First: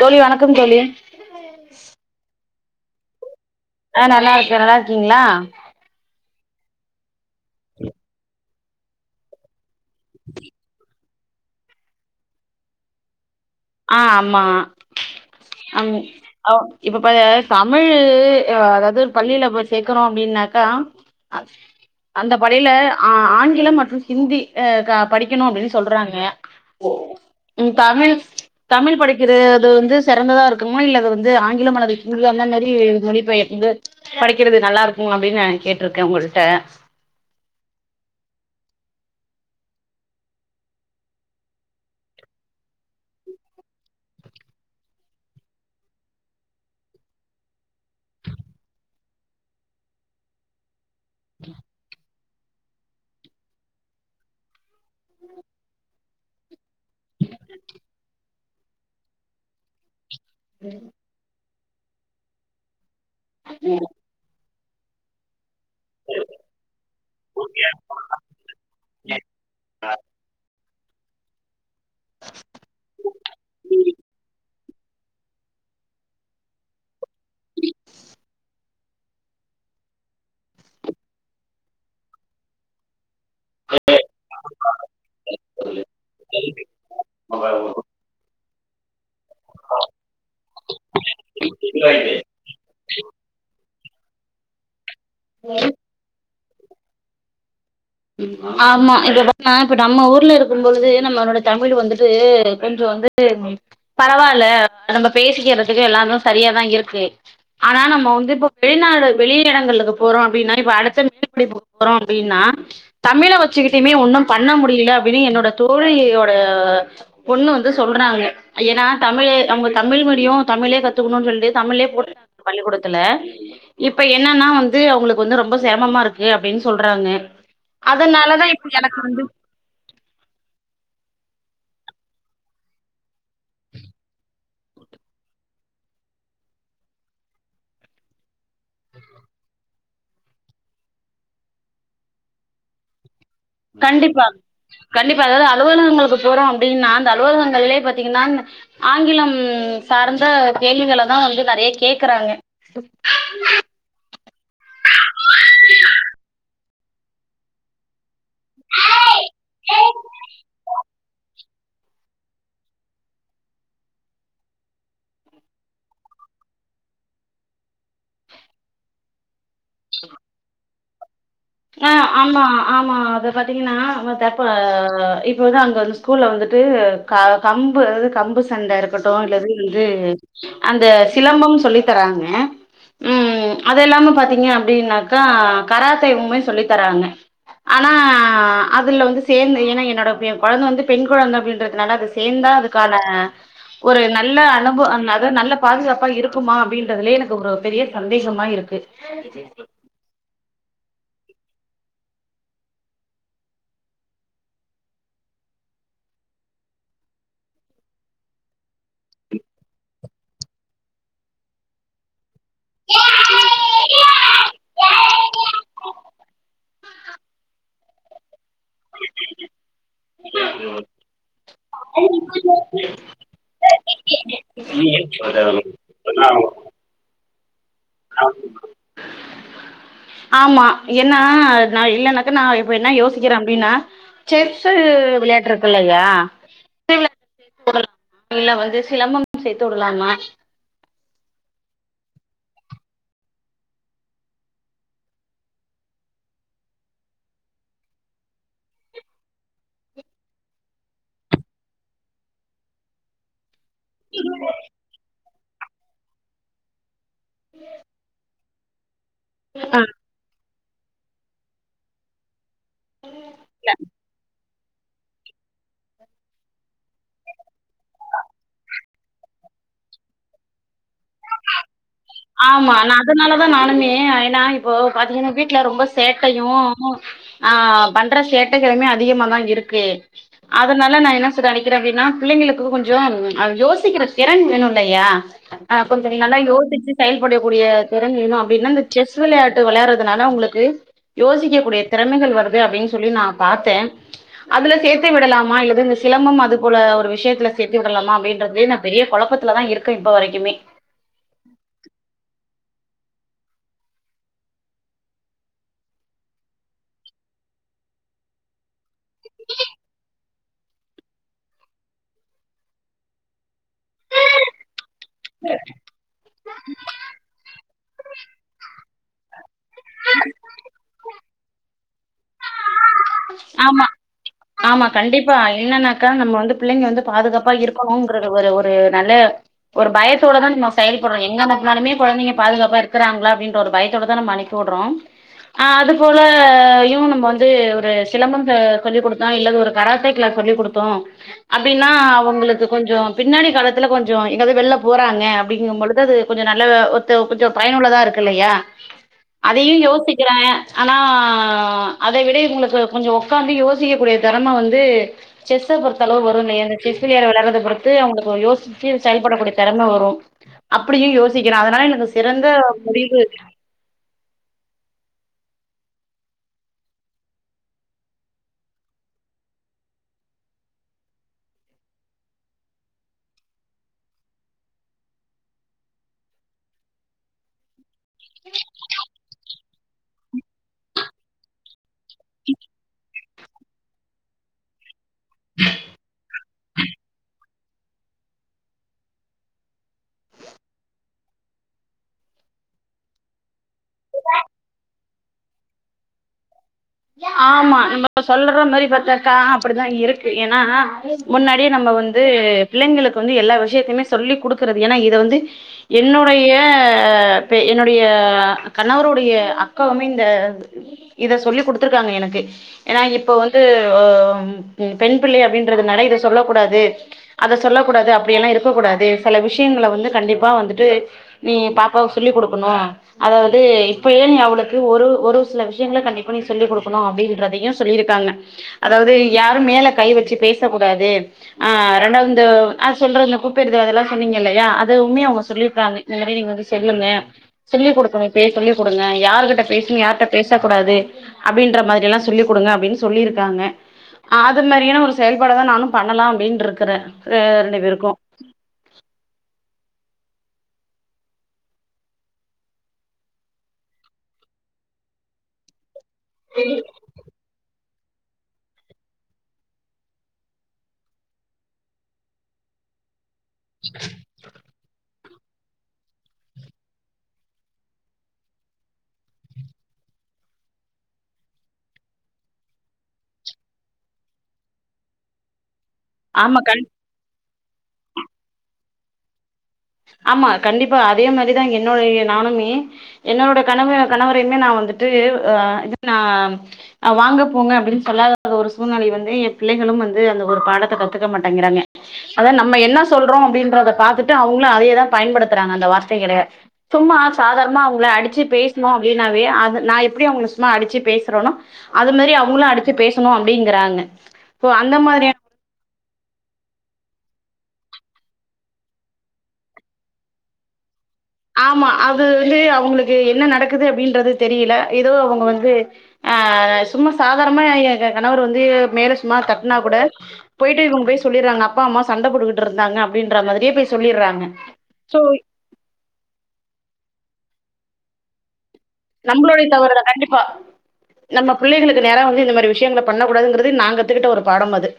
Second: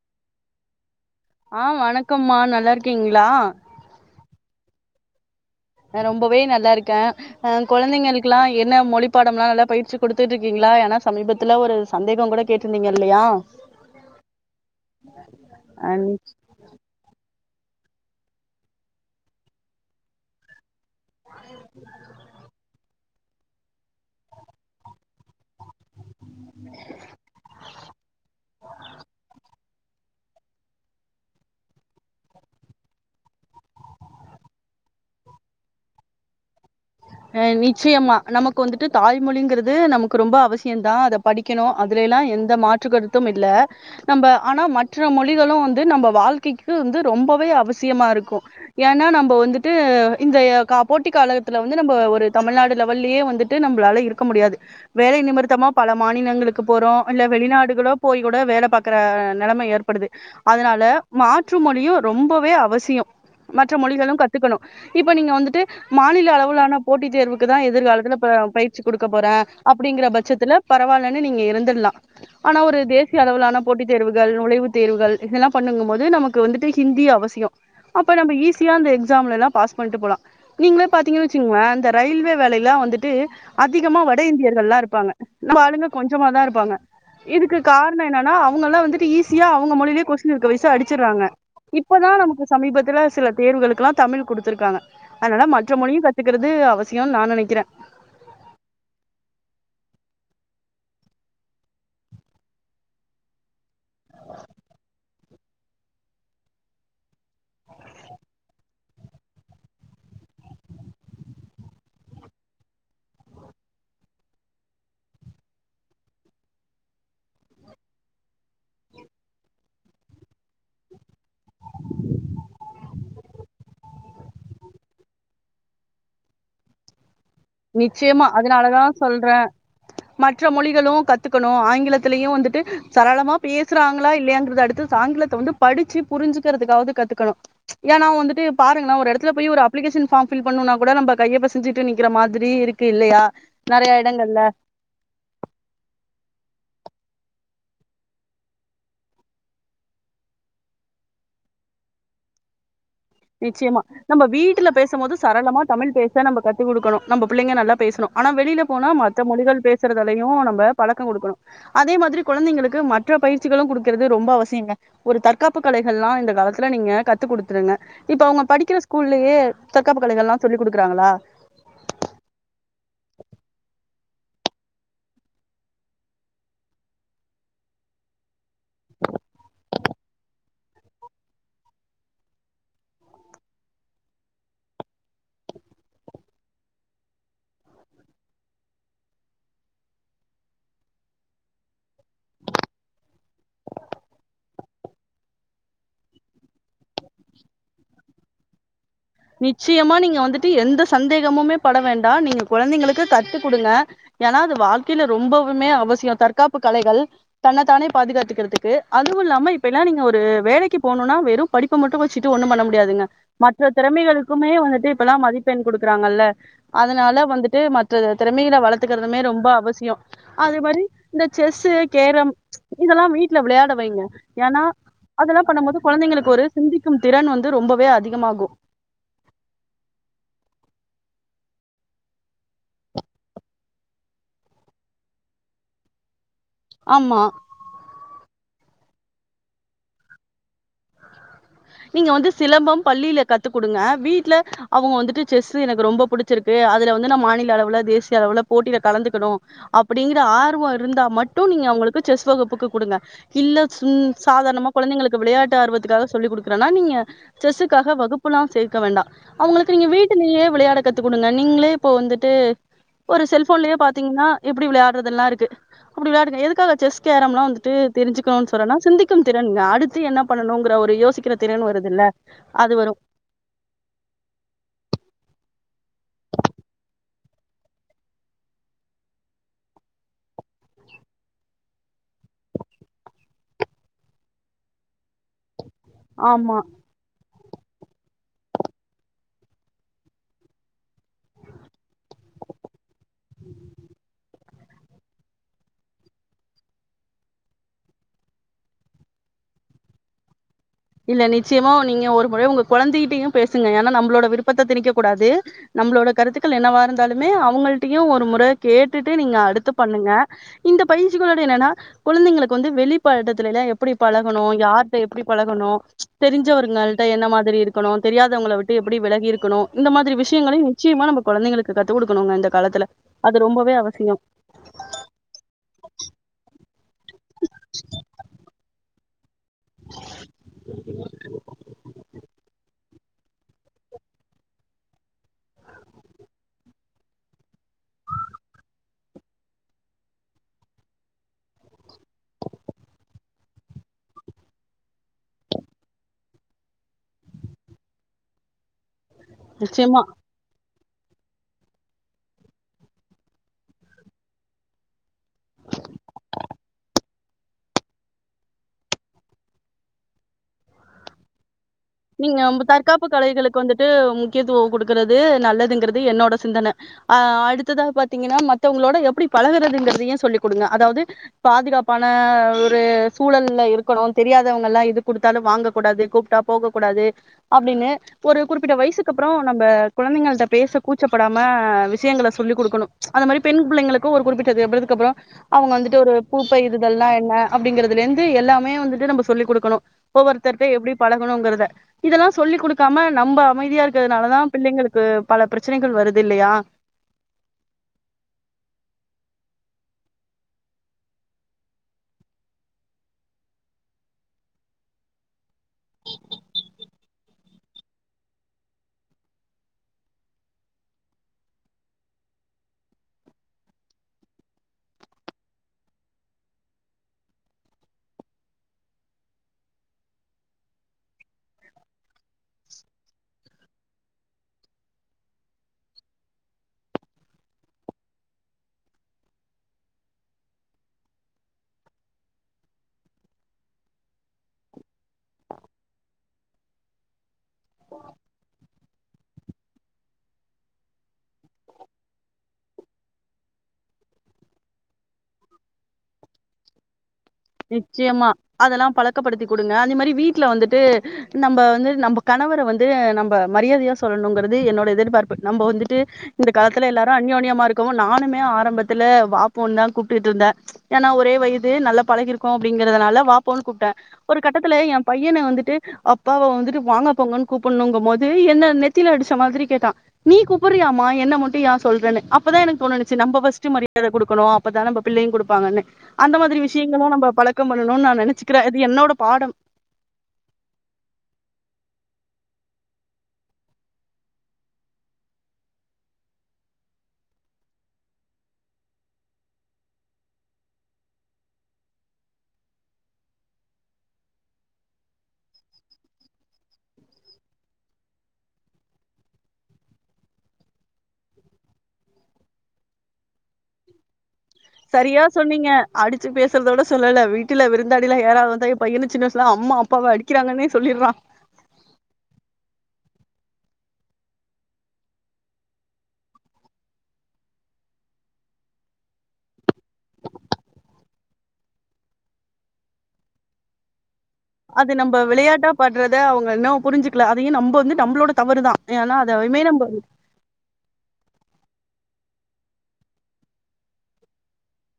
தோழி வணக்கம் தோழி ஆ வணக்கம்மா நல்லாருக்கீங்ளா ஆ நல்லாருக்கே நல்லாருக்கீங்ளா நா ரொம்பவே நல்லாருக்கே ஆ கொழந்தைங்களுக்கெல்லா என்ன மொழி பாடம்ல்லா நல்லா பயிற்சி குடுத்துட்ருக்கீங்களா ஏனா சமீபத்துல ஒரு சந்தேகொ கூட கேட்ருந்தீங்க இல்லயா ஆ ஆமா அ அவ் இப்பப்பா தமிழ் அதாவ்து பள்ளில போய் சேக்கிறோ அப்டின்னாக்கா அந்த பள்ளில ஆ ஆங்கிலம் மற்று ஹிந்தி ஆ க படிக்கணு அப்டின் சொல்றாங் க இன் தமிழ் தமிழ் படிக்கிறது வந்து செறந்ததா இருக்குமா இல்ல அது வந்து ஆங்கிலம் அல்லது ஹிந்தி அந்த மாரி மொழி பெயர்ந்து படிக்கிறது நல்லாருக்கு அப்டின்னு நா கேட்ருக்கே ஒங்கள்ட்ட ஆ நிச்சயமா நமக்கு வந்துட்டு தாய்மொழிங்கறது நமக்கு ரொம்ப அவசியந்தா அத படி க்கணு அதுலைல்லா எந்த மாற்று கருத்தும் இல்ல நம்ப ஆனா மற்ற மொழிகளு வந்து நம்ப வாழ்க்கைக்கு வந்து ரொம்பவே அவசியமாருக்கு ஏனா நம்ப வந்துட்டு இந்தய கா போட்டி காலத்துல நம்ப ஒரு தமிழ்நாடு லெவல்லயே வந்துட்டு நம்பளால இருக்க முடியாது வேலை நிமிர்த்தமா பல மாநிலங்களு க்கு போறோ இல்ல வெளிநாடுகளோ போய் கூட வேல பாக்குற நெலமை ஏற்படுது அதனால மாற்று மொழியு ரொம்பவே அவசியோ மற்ற மொழிகளு கத்துக்கணு இப்ப நீங்க வந்துட்டு உள்ளான போட்டித் தேர்வுக்கு தா எதிர்காலத்துல ப்ப பயிற்சி குடுக்க போறே அப்டிங்ற பட்சத்துல பரவால்லன்னு நீங்க இருந்துட்லா ஆனா ஒரு தேசிய அளவிலான போட்டி தேர்வுகள் நுழைவுத்தேர்வுகள் இதெல்லா பண்ணுங்கம் போது நமக்கு வந்துட்டு ஹிந்தி அவ சியோ அப்ப நம்ப ஈஸியா அந்த எக்ஸாம்லல்லா பாஸ் பண்ட்டு போலா நீங்ளே பாத்தீங்னா வ சிங்ளே இந்த ரயில்வே வேலைல்லா வந்து ட்டு அதிகமா வட இந்தியர்கள்லா இருப்பாங்க நம்மாளுங்க கொஞ்சமா தாருப்பாங்க இதுக்கு கார்ணோ என்னன்னா அவுங்கல்லா வந்துட்டு ஈ சியா அவுங்க மொழிலே கொஸ்டின் இருக்க வய்சு அடிச்சுராங்க இல்ல இது இப்பதா நமக்கு சமீபத்துல சில தேர்வுகளுக்கல்லா தமிழ் குடுத்திருக்காங்க ஆனால மற்ற மொழியு த்துக்கறது அவசியோன் நா நெனைக்கிறே ஆமா இப்ப பாத்தம்னா இப்ப நம்ம ஊர்ல இருக்கும்பொழுது நம்மளோட தமிழ் வந்துட்டு கொஞ்சோ வந்து பரவால்ல நம்ம பேசிக்கிறதுக்கு எல்லாரு சரியாதா இருக்கு ஆனா நம்ம வந்து இப்ப வெளிநாடு வெளி இடங்களுக்கு போறோ அப்டின்னா இப்ப அடுத்த மேல்படிப்பு போறோ அப்டின்னா தமிழ வச்சுக்கிட்டுமே ஒன்னு பண்ண முடில அப்டின்னு என்னோட தோழியோட பொண்ணு வந்து சொல்றாங்க ஏன்னா தமிழு அவுங்க தமிழ் மீடியோ தமிழே கத்துக்கணுன் சொல்லிட்டு தமிழே போட்டாங்க பள்ளிக்கூடத்துல இப்ப என்னன்னா வந்து அவுங்களுக்கு வந்து ரொம்ப செரமமாருக்கு அப்டின் சொல்றாங்க நிச்சயமா இப்ப அதனாலதா எனக்கு சொல்றே மற்ற மொழிகளு கத்துக்கணு ஆங்கிலத்திலயு வந்துட்டு சரளமா பேசுறாங்ளா இல்லயான்றத அடுத்து ஆங்கிலத்த வந்து படிச்சு புரிஞ்சுக்றதுக்காவது கத்துக்கணு ஏனா வந்துட்டு பாருங்களே ஒரு எடத்துல போய் ஒரு அப்ளிகேஷன் ஃபார்ம் ஃபில் பண்ணணுனா கூட நம்ப கைய பெசஞ்சிட்டு நிக்கிற மா திரி இருக்கு இல்லயா கண்டிப்பா கண்டிப்பா அதாது அலுவலகங்களுக்கு போறோ அப்டின்னா அந்த அலுவலகங்கள்லே பாத்திங்கன்னா ஆங்கிலம் சார்ந்த கேள்விகள தா வந்து நறைய கேக்குறாங்க நிச்சியமா நம்ம வீட்டுல பேசும்போது சரளமா தமிழ் பேச நம்ம கத்து குடுக்கணு நம்ம புள்ளைங்க நல்லா பேஸ்ணு ஆனா வெளில போனா மற்ற மொழிகள் பேசுறதலயு நம்ம பழக்கோ குடுக்குணு அதே மாதிரி குழந்தைங்களுக்கு மற்ற பயிற்சிகளு குடுக்கறது ரொம்ப அவசியங்க ஒரு தற்காப்பு கலைகள்லா இந்த காலத்துல நீங்க கத்து குடுத்துருங்க இப்ப அவுங்க படிக்கிற ஸ்கூல்லியே தற்காப்பு கலைகள்லா சொல்லி குடுக்குறாங்களா ஆ ஆமா ஆமா அத பாத்திங்கன்னா வ தப்ப இப்பதா அங்க வந்து ஸ்கூல்ல வந்துட்டு க கம்பு அதாது கம்பு சண்ட இருக்குட்டு இல்லது வந்து அந்த சிலம்பம் சொல்லி தராங்க ம் அத இல்லாம பாத்திங்க அப்டின்னாக்கா கராத்தேவுமே சொல்லி தராங்க ஆனா அதுல வந்து சேந்தே ஏனா என்னோட ஏன் கொழந்த வந்து பெண் கொழந்த அப்டின்றதுனால அது சேந்தா அதுக்கான ஒரு நல்ல அனுபு அந் அதாது நல்ல பாதுகாப்பா இருக்குமா அப்டின்றதுலே எனக்கு ஒரு பெரிய சந்தேகமா இருக்கு நிச்சியமா நீங்க வந்துட்டு எந்த சந்தேகமுமே பட வேண்டா நீங்க கொழந்தைங்களுக்கு கத்து குடுங்க ஏனா அது வாழ்க்கைல ரொம்பவுமே அவசியோ தற்காப்பு கலைகள் தன்னத்தானே பாதுகாத்துக்கிறத்துக்கு அதுவு இல்லாம இப்ப எல்லா நீங்க ஒரு வேலைக்கு போணுனா வெறு படிப்ப மட்டு வச்சிட்டு ஒன்னு பண்ண முடியாதுங்க மத்த திறமைகளுக்குமே வந்துட்டு இப்பெல்லா மதிப்பெண் குடுக்குறாங்கல்ல அதனால வந்துட்டு மற்ற திறமைகள வளத் த்துக்கறதுமே ரொம்ப அவசியோ அது மாரி இந்த செஸ்சூ கேரம் இதெல்லா வீட்ல விளயாட வைங்க ஏனா அதெல்லா பண்ணம்போது குழந்தைங்களுக்கு ஒரு சிந்திக்கும் திறன் வந்து ரொம்பவே அதிக ஆ [inaudible] ஆமா என்னா நா இல்லனாக்கா நா இப்ப என்ன யோசிக்கிறே அப்டின்னா செஸ்சு விளையாட்றதுலயா ஆமா [inaudible] இல்ல வந்து சிலம்பம் சேத்து உடலாமா நீங்க வந்து சிலம்பம் பள்ளில கத்து குடுங்க வீட்ல அவுங்க வந்துட்டு செஸ்சு எனக்கு ரொம்ப புடிச் ச்சிருக்கு அதுல வந்து நா மாநில அளவுல தேசிய அளவுல போட்டில கலந்துக்குணு அப்டிங்ற ஆர்வம் இருந்தா மட்டு நீங்க அவுங்களுக்கு செஸ் வகுப்புக்கு குடுங்க இல்ல சின் சாதாரணமா குழந்தைங்களுக்கு விளையாட்டு ஆர்வத்துக்காக சொல்லி குடுக் கணுனா நீங்க செஸ்சுக்காக வகுப்புலா சேக்க வேண்டா அவுங்களுக்கு ஆ நீங்க வீட் டுலியே விளையாட கத்து குடுங்க நீங்ளே இப்போ வந்துட்டு ஒரு செல் ஃபோன்லியே பாத்திங்னா எப்டி விளையாட்றதுன்லா இருக்கு அப்டி விளையாடுங்க எதுக்காக செஸ் கேரம்லா வந்துட்டு தெரிஞ்சுக்கணுன் சொன்னனா சிந்திக்கும் திறன் ங்க அடுத்து என்ன பண்ணணுங்ற ஒரு யோசிக்கிற திறன் வருதுல ஆமா நா அதனாலதா நானுமே ஏன்னா இப்போ பாத்தீங்கன்னா வீட்ல ரொம்ப சேட்டையும் ஆ அவ பண்ற சேட்டைகளுமே அதிகமாதா இருக்கு அதனால நா என்ன சொல்ற சேர் அப்டின்னா பிள்ளைங்களுக்கு கொஞ்சோ அ யோசிக்கிற திறன் வேணு இல்லையா ஆ கொஞ்ச நல்லா ஆமா யோசிச்சு. செயல்படிய கூடிய திறன் வேணு அப்டின்னா இந்த செஸ் விளையாட்டு விளையாடுறதுனால உங்குளுக்கு யோசிக்க கூடிய திறமைகள் வருது அப்டின் சொல்லி நா பாத்தே அதுல சேத்தி விடலாமா இல்லது இந்த சிலம்பம் அது போல ஒரு விஷயத்துல சேத்தி விடலாமா அப்டின்றதே நா பெரிய கொழப்பத்துல தா இருக்கே இப்ப வரைக்குமே இல்ல நிச்சயமா நீங்க ஒரு முற உங்க கொழந்தைட்டியு பேசுங்க ஏனா நம்ளோட விருப்பத்த திணிக்க கூடாது நம்ளோட கருத்துக்கள் என்னவா இருந்தாலுமே அவுங்கள்ட்டியுமே ஒரு முற கேட்டுட்டு நீங்க அடுத்து பண்ணுங்க இந்த பயிஞ்சிகளோட என்னன்னா குழந்தைங்களுக்கு வந்து வெளிப்படத்துலல்ல எப்படி பழகணு‌ யார்ட்ட எப்டி தோணு தெரிஞ்சவர்கள்ட்ட என்ன மாதிரி இருக்கணு தெரியாதவங்கள விட்டு எப்படி விலகி இருக்கணு இந்த மாரி விஷயங்களயு நிச்சயமா நம்ப குழந்தைகளுக்கு கத்து குடுக்கணுங்க இந்த காலத்துல அது ரொம்பவே ஆமா அவசியம் ஆமா கண்டிப்பா என்னன்னாக்கா நம்ம வந்து பிள்ளைங்க வந்து பாதுகாப்பா இருக்கணும்ங்கறது ஒரு ஒரு நல்ல ஒரு பயத்தோடதான் நம் செயல்படுவோ எங்க பாத்தாலுமே கொழந்தைங்க பாதுகாப்பா இருக்க இருக்கறாங்களா அப்டின்ட்ரா ஒரு பயத்தோட தா நம்ப அனுப்பி உட்றோ அ அது போல ஐயோ நம்ப வந்து அ சிலம்பத்த சொல்லிக் குடுத்தோ இல்லது ஒரு கராத்தே க்லாஸ் சொல்லிக் குடுத்தோ அப்டின்னா அவங்களுக்கு கொஞ்சோ பின்னாடி காலத்துல கொஞ்சோ எங்காது வெள்ள போறாங்க அப்படிங்கும்பொழுது அது கொஞ்சோ நல்ல ஒத்து கொஞ்சோ பயனுள்ளதா இருக்கு இல்லையா அதையு நிச்சயமா யோசிக்ற ஆனா அதை விட கொஞ்சோ உக்காந்து யோசிக்கக்கூடிய தெறம வந்து செஸ்ஸ பொறுத்தளவு வருங்க எனக்கு சிலிய விலாட்றத பொறுத்து அவுங்களுக்கு யோசிச்சு செயல்படக்கூடிய தெறம வரும். அப்பிடியு யோசிக்கற அதனால எனக்கு நீங்க சிறந்த உங்க தற்காப்பு முடிவு கலைகளுக்கு வந்துட்டு முக்கியத்துவோ குடுக்கறது நல்லதுங்கிறது என்னோட சிந்தன ஆ அடுத்ததா பாத்தீங்கன்னா மத்தவங்களோட எப்படி பழகுறதுங்கிறதையு சொல்லிக் குடுங்க அதாவது பாதுகாப்பான ஒரு சூழல்ல இருக்கணு தெரியாதவங்கல்லா எது குடுத்தாலு வாங்க கூடாது கூப்ட்டா போகக்கூடாது அப்டின்னு ஒரு குறிப்பிட்ட வயசு கப் அப்றோ நம்ப குழந்தைங்கள்ட்ட பேச கூச்சப்படாம விஷயங்கள சொல்லிக் குடுக்கணும் அந்த மாரி பெண் பிள்ளைங்களுக்கு ஒரு குறிப்பிட்டது பிருதுக்கு அப்றோ அவுங்க வந்துட்டு ஒரு பூப்பெய்ருதல்னா என்ன அப்டிங்கறதுலேந்து எல்லாமே வந்துட்டு நம்ப சொல்லி குடுக்கணு ஒவ்வொர்த்தர்ட்ட எப்டி பழ கணுங்கறத இதெல்லா சொல்லி் குடுக்காம நம்ப அமைதியா இருக்கறுனாலதா பிள்ளைங்களுக்கு பல பரச்சனைகள் வருது இல்லையா ஆமா ந சொல்ற மாரி பாத்தாக்கா அப்புடிதா இருக்கு ஏன்னா முன்னாடியே நம்ப வந்து பிள்ளைங்களுக்கு வந்து எல்லா விஷயத்தையுமே சொல்லி குடுக்குறது ஏன்னா இத வந்து என்னுடைய பே என்னுடைய கணவருடைய அக்காவுமே இந்த இத சொல்லி குடுத்துருக்காங்க எனக்கு ஏனா இப்ப வந்து அ ம் பெண் பிள்ளை அப்படின்றதுனாலே இத சொல்ல கூடாது அத சொல்ல கூடாது அப்டியல்லா இருக்க கூடாது செல விஷயங்கள வந்து கண்டிப்பா வந்துட்டு நீ பாப்பாவுக் சொல்லி குடுக்குணு அதாவது இப்பயே நீ அவளுக்கு ஒரு ஒரு சில விஷயங்ள கண்டிப்பா நீ சொல்லி குடுக்கணு அப்டின்றதையு சொல்லியிருக்காங்க அதாவது யாரும் மேல கை வச்சு பேச கூடாது அ ரெண்டாவ்து இந்த அ சொல்றது பூப்பெர்து அதெல்லா சொன்னீங்க இல்லையா அதுவுமே அவுங்க சொல்லிருக்காங்க எல்லாமே நீங்க வந்து சொல்லுங்க சொல்லி குடுக்கனு இப்பயே சொல்லி குடுங்க யாருகிட்ட பேசனு யார்ட்ட பேச கூடாது அப்டின்ற மாரியெல்லா சொல்லி் குடுங்க அப்டின் சொல்லிருக்காங்க அஅது மாரியான ஒரு செயல்பாட தா நானும் பண்ணலா அப்டின்ருக்கற நிச்சியமா அதெல்லா பழக்கப்படுத்தி குடுங்க அதே மாரி வீட்ல வந்துட்டு நம்ப வந்து நம்ப கணவர வந்து நம்ப மரியாதயா சொல்லணுங்கறது என்னோட எதிர்பார்ப்பு நம்போ வந்துட்டு இந்த காலத்துல எல்லாரு அன்யோன்யமா இருக்கோ நானுமே ஆரம்பத்துல வா போன்தா கூப்டுட்ருந்தே ஏனா ஒரே வயது நல்லா பழகிருக்கோ அப்டிங்கறதனால வாபோன் கூப்ட்டே ஒரு கட்டத்துல என் பையன வந்துட்டு அப்பாவ வந்துட்டு வாங்க போங்கன் கூப்புண்ணுங்கும் போது என்ன நெத்தில அடிச்ச மாதிரி கேட்டா நீ கூப்புரியாமா என்ன மட்டு யா சொல்றன்னு அப்பதா எனக்கு தோணுணுச்சு நம்ப ஃபஸ்ட்டு மரியாத குடுக்கணு அப்பதா நம்ப பிள்ளையு குடுப்பாங்கன்னு அந்த மாதிரி ஆமா விஷயங்கள்ளா நம்ப பழக்கம் பண்ணணுண் நா நெனச்சுக்றே இது என்னோட பாடம் ஆமா கண்டிப்பா அதே மாரிதா என்னோடைய நானுமே என்னோட கணவ கணவரயுமே நா வந்துட்டு அ நா வாங்க போங்க அப்டின் சொல்லாத ஒரு சூழ்நிலை வந்து என் பிள்ளைகளும் வந்து அந்த ஒரு பாடத்த கத்துக்க மாட்டேங்கறாங்க அதா நம்ம என்ன சொல்றோ அப்டின்றத பாத்துட்டு அவுங்களு அதையேதா பயன்படுத்துறாங்க அந்த வார்த்தைகள சும்மா சாதாரணமா அவுங்கள அடிச்சு பேசணோ அப்டின்னாவே அது நா எப்டி அவுங்க சும்மா அடிச்சு பேசுறனோ அது மாரி அவுங்களு அடிச்சி பேசணு அப்டிங்கறாங்க சரியா சொன்னீங்க அடிச்சு பேசுறத விட சொல்லல வீட்டுல விருந்தாளிலா யாரா வந்தா எம்பையன்னு சின்ன வயசுல அம்மா அப்பாவ அடிக்கிறாங்கன்னே சொல்லிறா ஆமா அது வந்து அவுங்களுக்கு என்ன நடக்குது அப்டின்றது தெரியில எதோ அவங்க வந்து அ சும்மா சாதாரணமா எ எ கணவர் வந்து மேல சும்மா தட்னா கூட போய்ட்டு இவுங் போய் சொல்லிற்றாங்க அப்பா அம்மா சண்ட போட்டுக்குட்டு இருந்தாங்க அப்டின்ற மாரியே போய் சொல்லிற்றாங்க அது நம்ப விளையாட்டா பன்றத அவுங்க இன்னும் புரிஞ்சுக்குல அதையே நம்ப வந்து நம்ப்ளோட தவறுதா ஏன்னா அதயுமே நம்ப்ளோடய நம்ம தவருதா கண்டி ப்பா நம்ம புள்ளைகளுக்கு நேரா வந்து இந்த மாரி விஷயங்கள பண்ணகூடாதுங்கறது நா கத்துகுட்ட ஒரு பாடம் அது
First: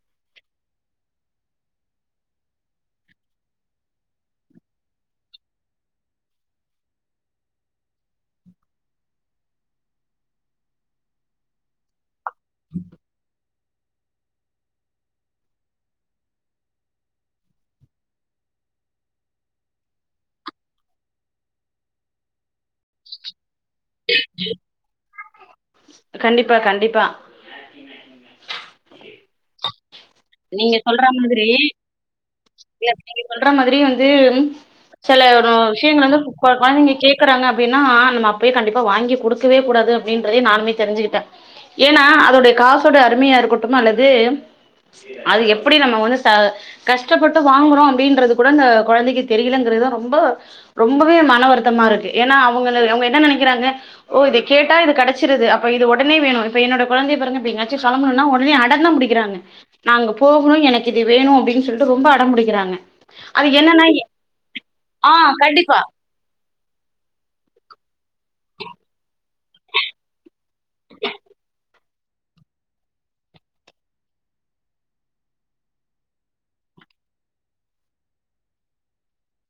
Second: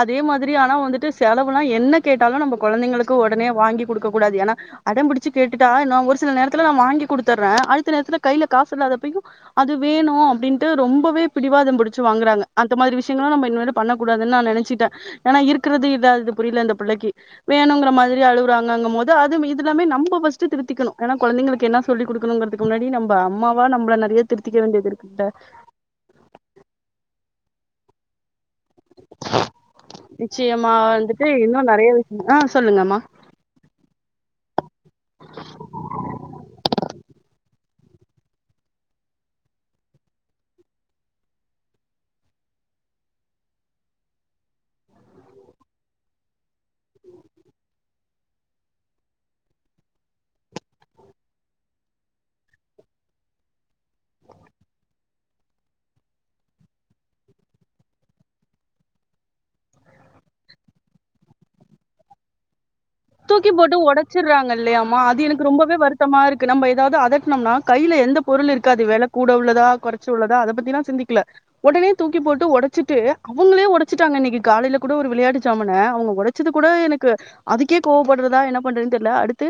அதே மாதிரி ஆனா வந்துட்டு செலவுலா என்ன கேட்டாலு நம்ப கொழந்தைங்களுக்கு ஒடனே வாங்கி குடுக்க கூடாது ஏனா அடம்புடிச்சி கேட்டுட்டா நா ஒரு சில நேரத்துல நா வாங்கி குடுத்துர்ற அடுத்த நேரத்துல கைல காசு இல்லாதப்பயு அது வேணு அப்டின்ட்டு ரொம்பவே பிடிவாதம் புடிச்சு வாங்குறாங்க அந்த மாரி விஷயங்களா நம்ப இனிமேலு பண்ண கூடாது அதா நா நெனச்சிட்ட ஏனா இருக்குறது இதா இது புரியல இந்த புள்ளைக்கி வேணுங்கற மாதிரி அழுவுறாங்கங்கும் போது அது இதுல்லாமே நம்ப ஃபஸ்டு திருத்திக்கணு ஏனா கொழந்தைங்களுக்கு என்ன சொல்லி குடுக்கணுங்கறது முன்னாடி நம்ப அம்மாவா நம்ல நெறையா திருத்திக்க வேண்டியதுருக்குல்ல கண்டிப்பா கண்டிப்பா நிச்சயமா நீங்க சொல்ற வந்துட்டு இன்னு நெறையா வி அ சொல்லுங்கம்மா சொல்றா மாதிரி வந்து செல விஷயங்கள் வந்து கொழந்தைங்க கேக்குறாங்க அப்டின்னா நம்ம அப்ப கண்டிப்பா வாங்கி குடுக்கவே கூடாது அப்படின்றதயு நானுமே தெரிஞ்சுக்கிட்டே ஏன்னா அதோடைய காசோட அருமையா இருக்கட்டும் அல்லது அது எப்படி நம்ம வந்து ச கஷ்டப்பட்டு கொடுக்றோ அப்படின்றது கூட அந்த கொழந்தைக்கு தெரியலங்கிறதுதா ரொம்ப ரொம்பவே மன வருத்தமா இருக்கு ஏன்னா அவங்க அவங்க என்ன நெனைக்கிறாங்க ஓ இத கேட்டா இது கெடைச்சிடுது அப்ப இது உடனே வேணு இப்ப என்னோட கொழந்தைய பாருங்க இப்ப எங்கயாச்சு கெளம்பனும்னா உடனே அடந்தா புடிக் குறாங்க நா அங்க போகணு எனக்கு இது வேணு அப்படின்னு சொல்லிட்டு ரொம்ப அடம் புடிக்கிறாங்க அது தூக்கி போட்டு என்னன்னு ஒடச்சிறாங்க இல்லையாம்மா ஆ அது எனக்கு ரொம்பவே கண்டிப்பா வரு த்தமா இருக்கு நம்ம எதாவது அதட்னோம்னா கைல எந்த பொருளு இருக்காது வெல கூட உள்ளதா கொறச்சு உள்ளதா அத பத்திலா சிந்திக்கல ஒடனே தூக்கி போட்டு ஒடச்சிட்டு அவங்களே ஒடச்சிட்டாங்க இன்னைக்கு காலயில கூட ஒரு வெளயாட்டு ஜாமான அவங்க ஒடச் சது கூட எனக்கு அதுக்கே கோவப்படுறதா என்ன பண்றதுன்னு தெரியல அடுத்து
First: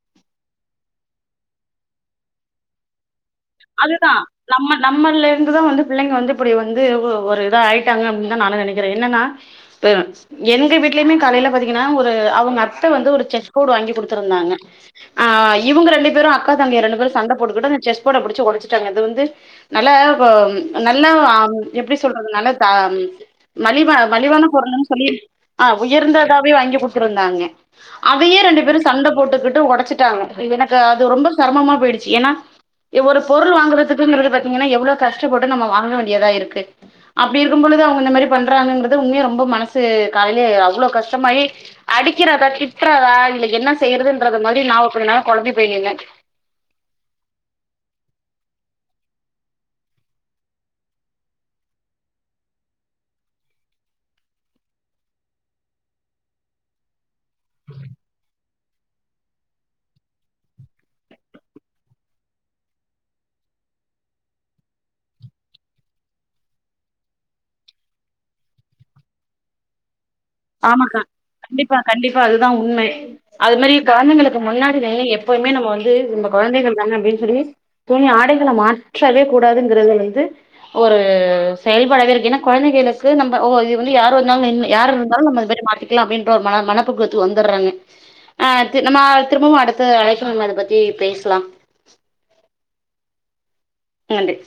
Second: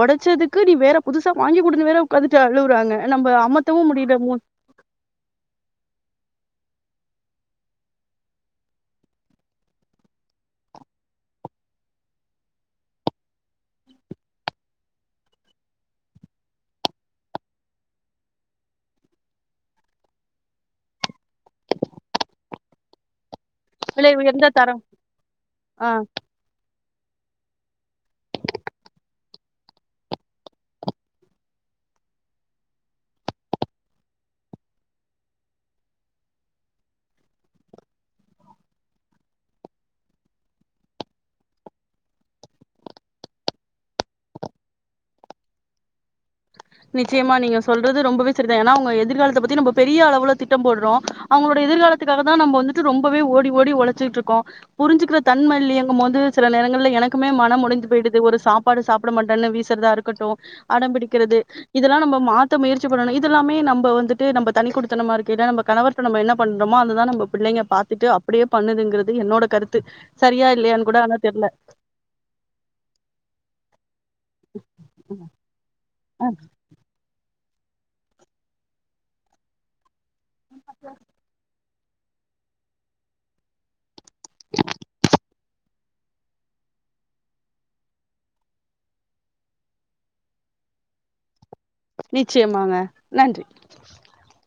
ஒடச்சதுக்கு நீ வேற புதுசா வாங்கி கொடுன் வேற உக்காந்துட்டு அழுவுறாங்க நம்ம அமத்தவும் அதுதா முடியல மூ- நம்ம நம்மல்லருந்துதா வந்து பிள்ளைங்க வந்து இப்படி வந்து ஒரு இதா ஆயிட்டாங்க அப்டின்னுதா நானு நெனைக்கிறே என்னன்னா பேரன்ட்ஸ் எங்க வீட்லயுமே காலயில பாத்தீங்கன்னா ஒரு அவுங்க அத்த வந்து ஒரு செஸ் போட் வாங்கி குடுத்திருந்தாங்க அ இவுங்க ரெண்டு பேரு அக்கா தங்கக ரெண்டு பேரும் சண்ட போட்டுக்கிட்டு அந்த செஸ் போர்ட புடுச் ஒடச்சிட்டாங்க அது வந்து நல்ல நல்ல அம் எப்டி சொல்றது நல்லத ம் மலிவ விலை மலிவான உயர்ந்த தரம் பொருள்ன்னு சொல்லி அ ஆஹ் உயர்ந்ததாவே வாங்கி குடுத்திருந்தாங்க அதையே ரெண்டு பேரு சண்ட போட்டுக்கிட்டு உடைச்சிட்டாங்க எனக்கு அது ரொம்ப செரமமா போயிடுச்சு ஏன்னா ஒரு பொருள் வாங்கறதுக்குங்கிறது பாத்தீங்கன்னா எவ்ளோ கஷ்டப்பட்டு நம்ம வாங்க வேண்டியதா இருக்கு அப்டி இருக்கும் பொழுது அவுங்க இந்த மாரி பண்றாங்கன்றது உண்மையா ரொம்ப மனசு காலையிலே அவ்ளோ கஷ்டமாயி அடிக்கிறதா திட்றதா இல்ல என்ன செய்யறதுன்றது மாரி நா கொஞ்ச நேரோ கொழம்பி போயி நின்ன நிச்சயமா நீங்க சொல்றது ரொம்பவே சரிதா ஏன்னா அவுங்க எதிர்காலத்த பத்தி நம்ம பெரிய அளவுல திட்டம் போட்றோ அவுங்களோட எதிர்காலத்துக்காக தா நம்ம வந்துட்டு ரொம்பவே ஓடி ஓடி ஒழைச்சிட்டு இருக்கோ புரிஞ்சுக்கிற தன்ம இல்லயேங்கம் போது சில நேரங்கள்ல எனக்குமே மனம் உடஞ்சு போயிடுது ஒரு சாப் சாப்பாடு சாப்ட மாட்டேன்னு வீசறதா இருக்கட்டூ அடம்பிடிக்கறது இதெல்லா நம்ம மாத்த முயற்சி பண்ணனு இதெல்லாமே நம்ப வந்துட்டு நம்ம தனி குடுத்தனமா இருக்கைல நம்ம கணவர் நம்ம என்ன பண்றமோ அதுதா நம்ம பிள்ளைங்க பாத்துட்டு அப்டியே பண்ணுதுங்கிறது என்னோட கருத்து சரியா இல்லையான்னு கூட ஆமாக்கா ஆனா தெர்ல கண்டிப்பா கண்டிப்பா அதுதா உண்மை அது மாரி கொழந்தைங்களுக்கு முன்னாடி எப்பவுமே நம்ம வந்து நம்ம அஹ் குழந்தைகள் தான அப்டின்னு சொல்லி துணி ஆடைகள மாற்றவே கூடாதுங்கிறது ஒரு செயல்பாடவே இருக்கு ஏன்னா குழந்தைகளுக்கு நம்ம ஓ இது வந்து யாரு வந்தாலு யார் இரு ந்தாலு நம்ம இந்த மாரி மாத்திக்கலா அப்டின்ற ஒரு மன மனப்பக்குவத்துக்கு வந்தர்றாங்க அ தி நம்ம திரும்பவு அடுத்து அழைப்புல நம்ம அத பத்தி பேசலா நிச்சயமாங்க நன்றி நன்றி